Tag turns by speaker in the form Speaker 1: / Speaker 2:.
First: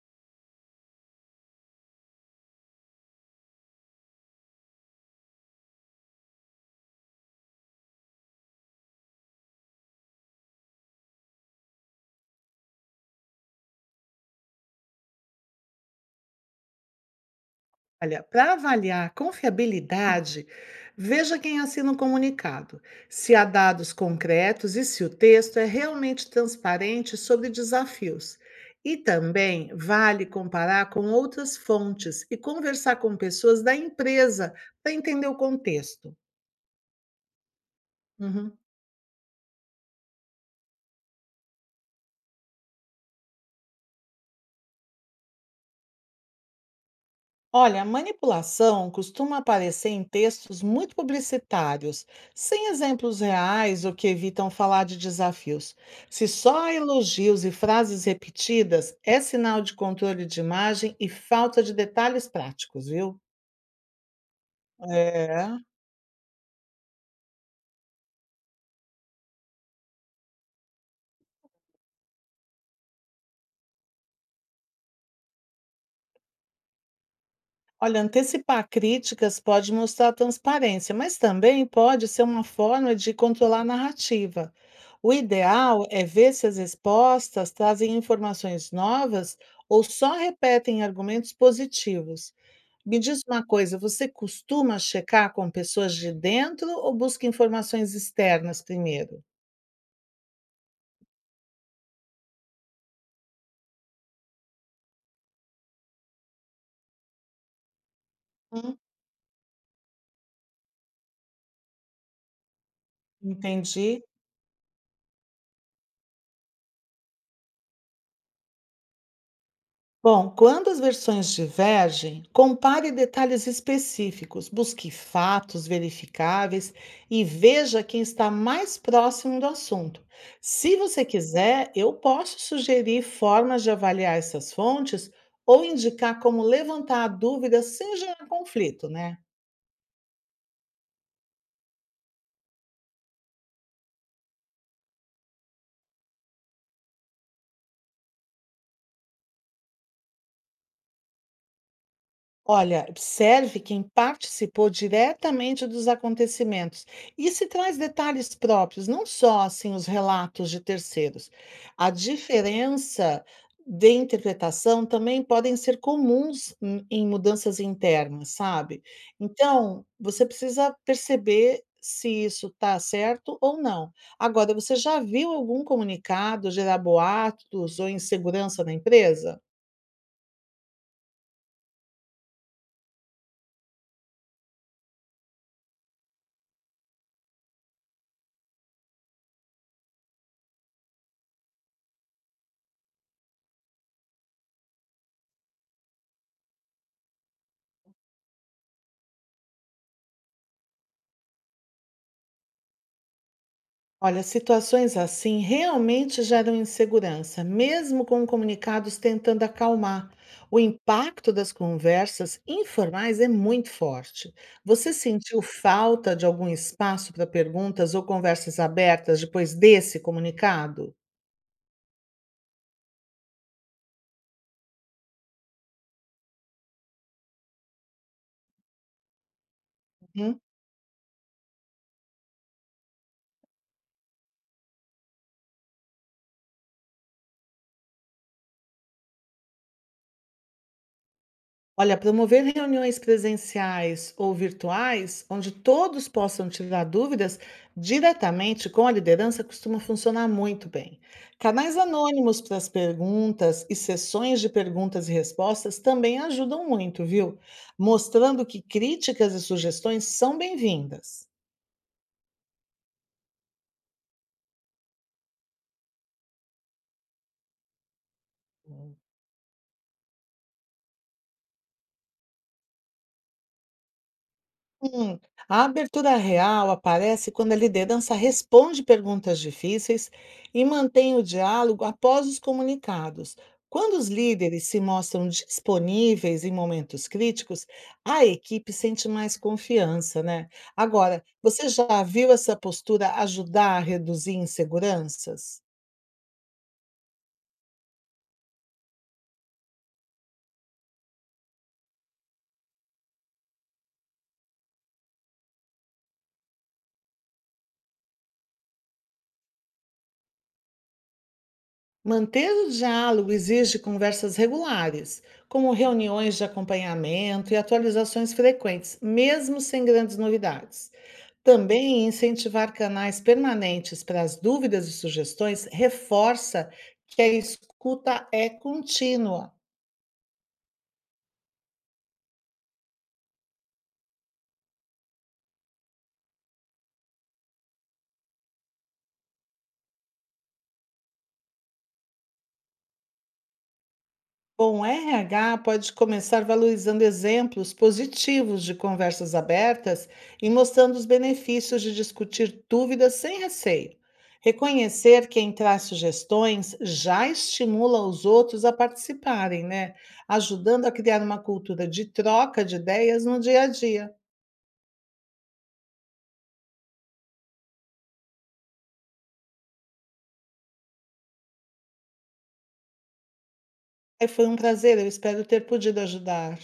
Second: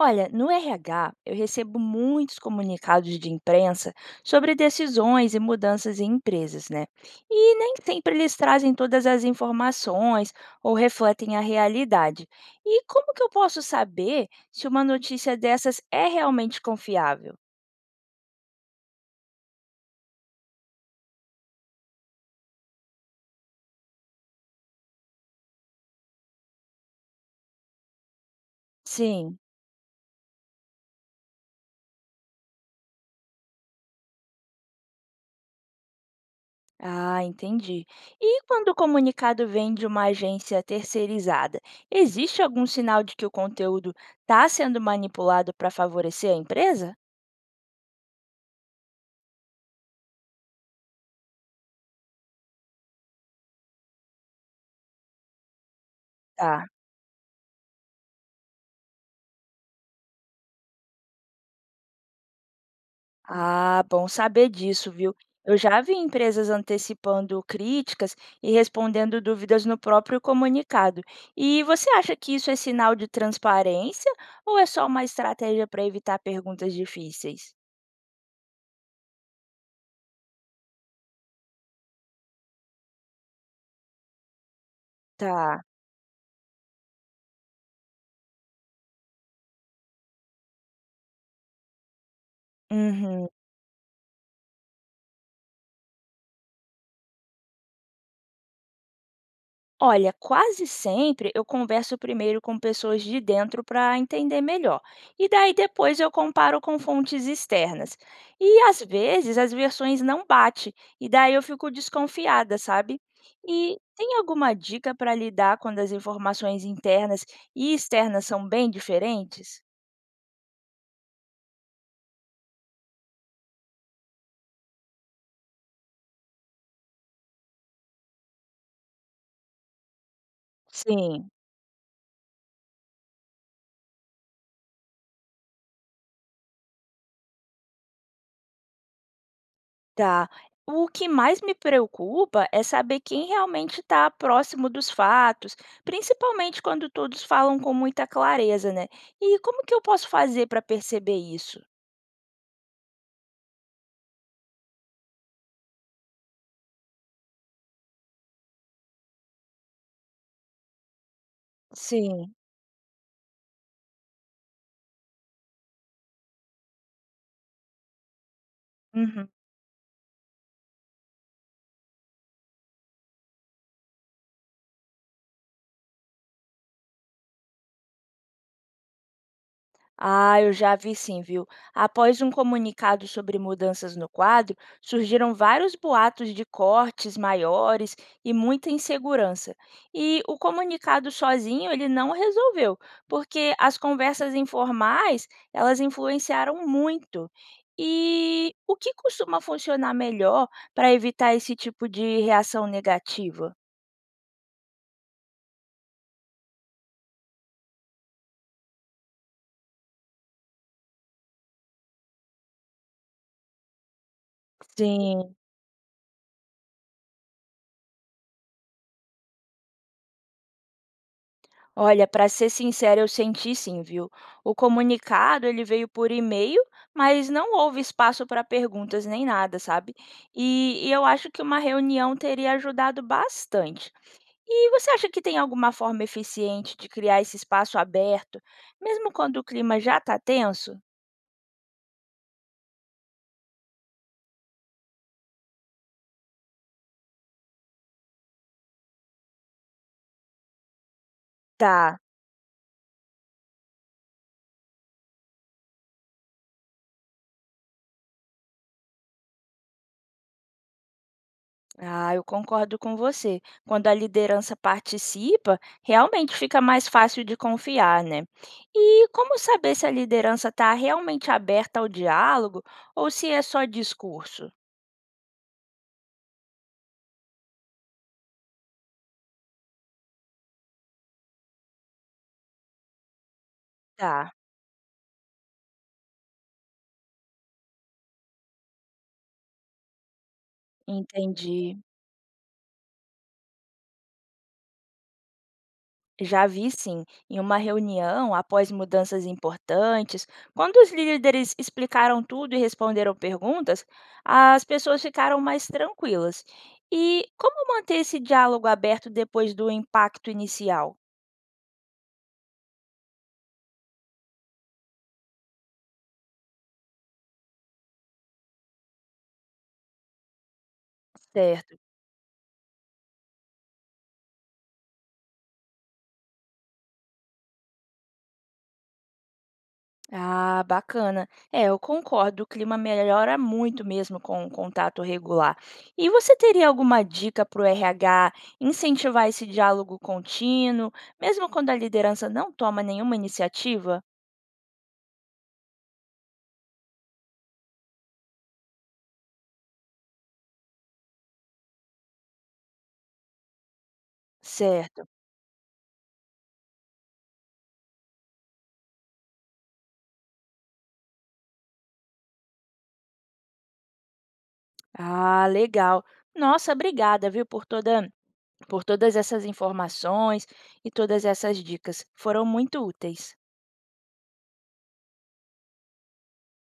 Speaker 1: Olha, no RH, eu recebo muitos comunicados de imprensa sobre decisões e mudanças em empresas, né? E nem sempre eles trazem todas as informações ou refletem a realidade. E como que eu posso saber se uma notícia dessas é realmente confiável?
Speaker 2: Olha, para avaliar a confiabilidade, veja quem assina o comunicado, se há dados concretos e se o texto é realmente transparente sobre desafios. E
Speaker 1: Sim.
Speaker 2: também vale comparar com outras fontes e conversar com pessoas da empresa para entender o contexto.
Speaker 1: Ah, entendi. E
Speaker 2: Uhum.
Speaker 1: quando o comunicado vem de uma agência terceirizada, existe algum sinal de que o conteúdo está sendo manipulado para favorecer a empresa?
Speaker 2: Olha, manipulação costuma aparecer em textos muito publicitários, sem exemplos reais ou que evitam falar de desafios. Se só
Speaker 1: Tá.
Speaker 2: há elogios e frases repetidas, é sinal de controle de imagem e falta de detalhes práticos, viu?
Speaker 1: Ah, bom saber disso, viu? Eu
Speaker 2: É.
Speaker 1: já vi empresas antecipando críticas e respondendo dúvidas no próprio comunicado. E você acha que isso é sinal de transparência ou é só uma estratégia para evitar perguntas difíceis?
Speaker 2: Olha, antecipar críticas pode mostrar transparência, mas também pode ser uma forma de controlar a narrativa. O
Speaker 1: Tá.
Speaker 2: ideal é ver se as respostas trazem informações novas ou só repetem argumentos positivos. Me diz
Speaker 1: Uhum.
Speaker 2: uma coisa, você costuma checar com pessoas de dentro ou busca informações externas primeiro?
Speaker 1: Olha, quase sempre eu converso primeiro com pessoas de dentro para entender melhor. E daí depois eu comparo com fontes externas. E
Speaker 2: Hum,
Speaker 1: às vezes as versões não batem, e daí eu fico desconfiada, sabe? E
Speaker 2: entendi.
Speaker 1: tem alguma dica para lidar quando as informações internas e externas são bem diferentes?
Speaker 2: Bom, quando as versões divergem, compare detalhes específicos, busque fatos verificáveis e veja quem está mais próximo do assunto. Se você
Speaker 1: Sim.
Speaker 2: quiser, eu posso sugerir formas de avaliar essas fontes ou indicar como levantar a dúvida sem gerar conflito, né?
Speaker 1: Tá. O que mais me preocupa é saber quem realmente está próximo dos fatos, principalmente quando todos falam com muita clareza, né? E como que eu posso fazer para perceber isso?
Speaker 2: Olha, observe quem participou diretamente dos acontecimentos e se traz detalhes próprios, não só assim os relatos de terceiros. A
Speaker 1: Sim.
Speaker 2: diferença de interpretação também podem ser comuns em mudanças internas, sabe?
Speaker 1: Uhum.
Speaker 2: Então, você precisa perceber se isso está certo ou não. Agora, você já viu algum comunicado gerar boatos ou insegurança na empresa?
Speaker 1: Ah, eu já vi sim, viu? Após um comunicado sobre mudanças no quadro, surgiram vários boatos de cortes maiores e muita insegurança. E o comunicado sozinho, ele não resolveu, porque as conversas informais, elas influenciaram muito. E o que costuma funcionar melhor para evitar esse tipo de reação negativa?
Speaker 2: Olha, situações assim realmente geram insegurança, mesmo com comunicados tentando acalmar. O impacto das conversas informais é muito forte. Você
Speaker 1: Sim.
Speaker 2: sentiu falta de algum espaço para perguntas ou conversas abertas depois desse comunicado?
Speaker 1: Olha, para ser sincera, eu senti sim, viu? O comunicado ele veio por e-mail, mas não houve espaço para perguntas nem nada, sabe?
Speaker 2: Hum?
Speaker 1: E eu acho que uma reunião teria ajudado bastante. E você acha que tem alguma forma eficiente de criar esse espaço aberto, mesmo quando o clima já está tenso?
Speaker 2: Olha, promover reuniões presenciais ou virtuais, onde todos possam tirar dúvidas diretamente com a liderança, costuma funcionar muito bem. Canais
Speaker 1: Tá?
Speaker 2: anônimos para as perguntas e sessões de perguntas e respostas também ajudam muito, viu? Mostrando que críticas e sugestões são bem-vindas.
Speaker 1: Ah, eu concordo com você. Quando a liderança participa, realmente fica mais fácil de confiar, né? E como saber se a liderança está realmente aberta ao diálogo ou se é só discurso?
Speaker 2: Hum, a abertura real aparece quando a liderança responde perguntas difíceis e mantém o diálogo após os comunicados. Quando os
Speaker 1: Tá,
Speaker 2: líderes se mostram disponíveis em momentos críticos, a equipe sente mais confiança, né? Agora, você
Speaker 1: entendi.
Speaker 2: já viu essa postura ajudar a reduzir inseguranças?
Speaker 1: Já vi sim, em uma reunião, após mudanças importantes, quando os líderes explicaram tudo e responderam perguntas, as pessoas ficaram mais tranquilas. E como manter esse diálogo aberto depois do impacto inicial?
Speaker 2: Manter o diálogo exige conversas regulares, como reuniões de acompanhamento e atualizações frequentes, mesmo sem grandes novidades.
Speaker 1: Certo.
Speaker 2: Também incentivar canais permanentes para as dúvidas e sugestões reforça que a escuta é contínua.
Speaker 1: Ah, bacana. É, eu concordo, o clima melhora muito mesmo com o contato regular. E você teria alguma dica para o RH incentivar esse diálogo contínuo, mesmo quando a liderança não toma nenhuma iniciativa?
Speaker 2: Bom, o RH pode começar valorizando exemplos positivos de conversas abertas e mostrando os benefícios de discutir dúvidas sem receio.
Speaker 1: Certo.
Speaker 2: Reconhecer quem traz sugestões já estimula os outros a participarem, né? Ajudando a criar uma cultura de troca de ideias no dia a dia.
Speaker 1: Ah, legal. Nossa, obrigada, viu, por todas essas informações e todas essas dicas. Foram muito úteis.
Speaker 2: Ai, foi um prazer, eu espero ter podido ajudar.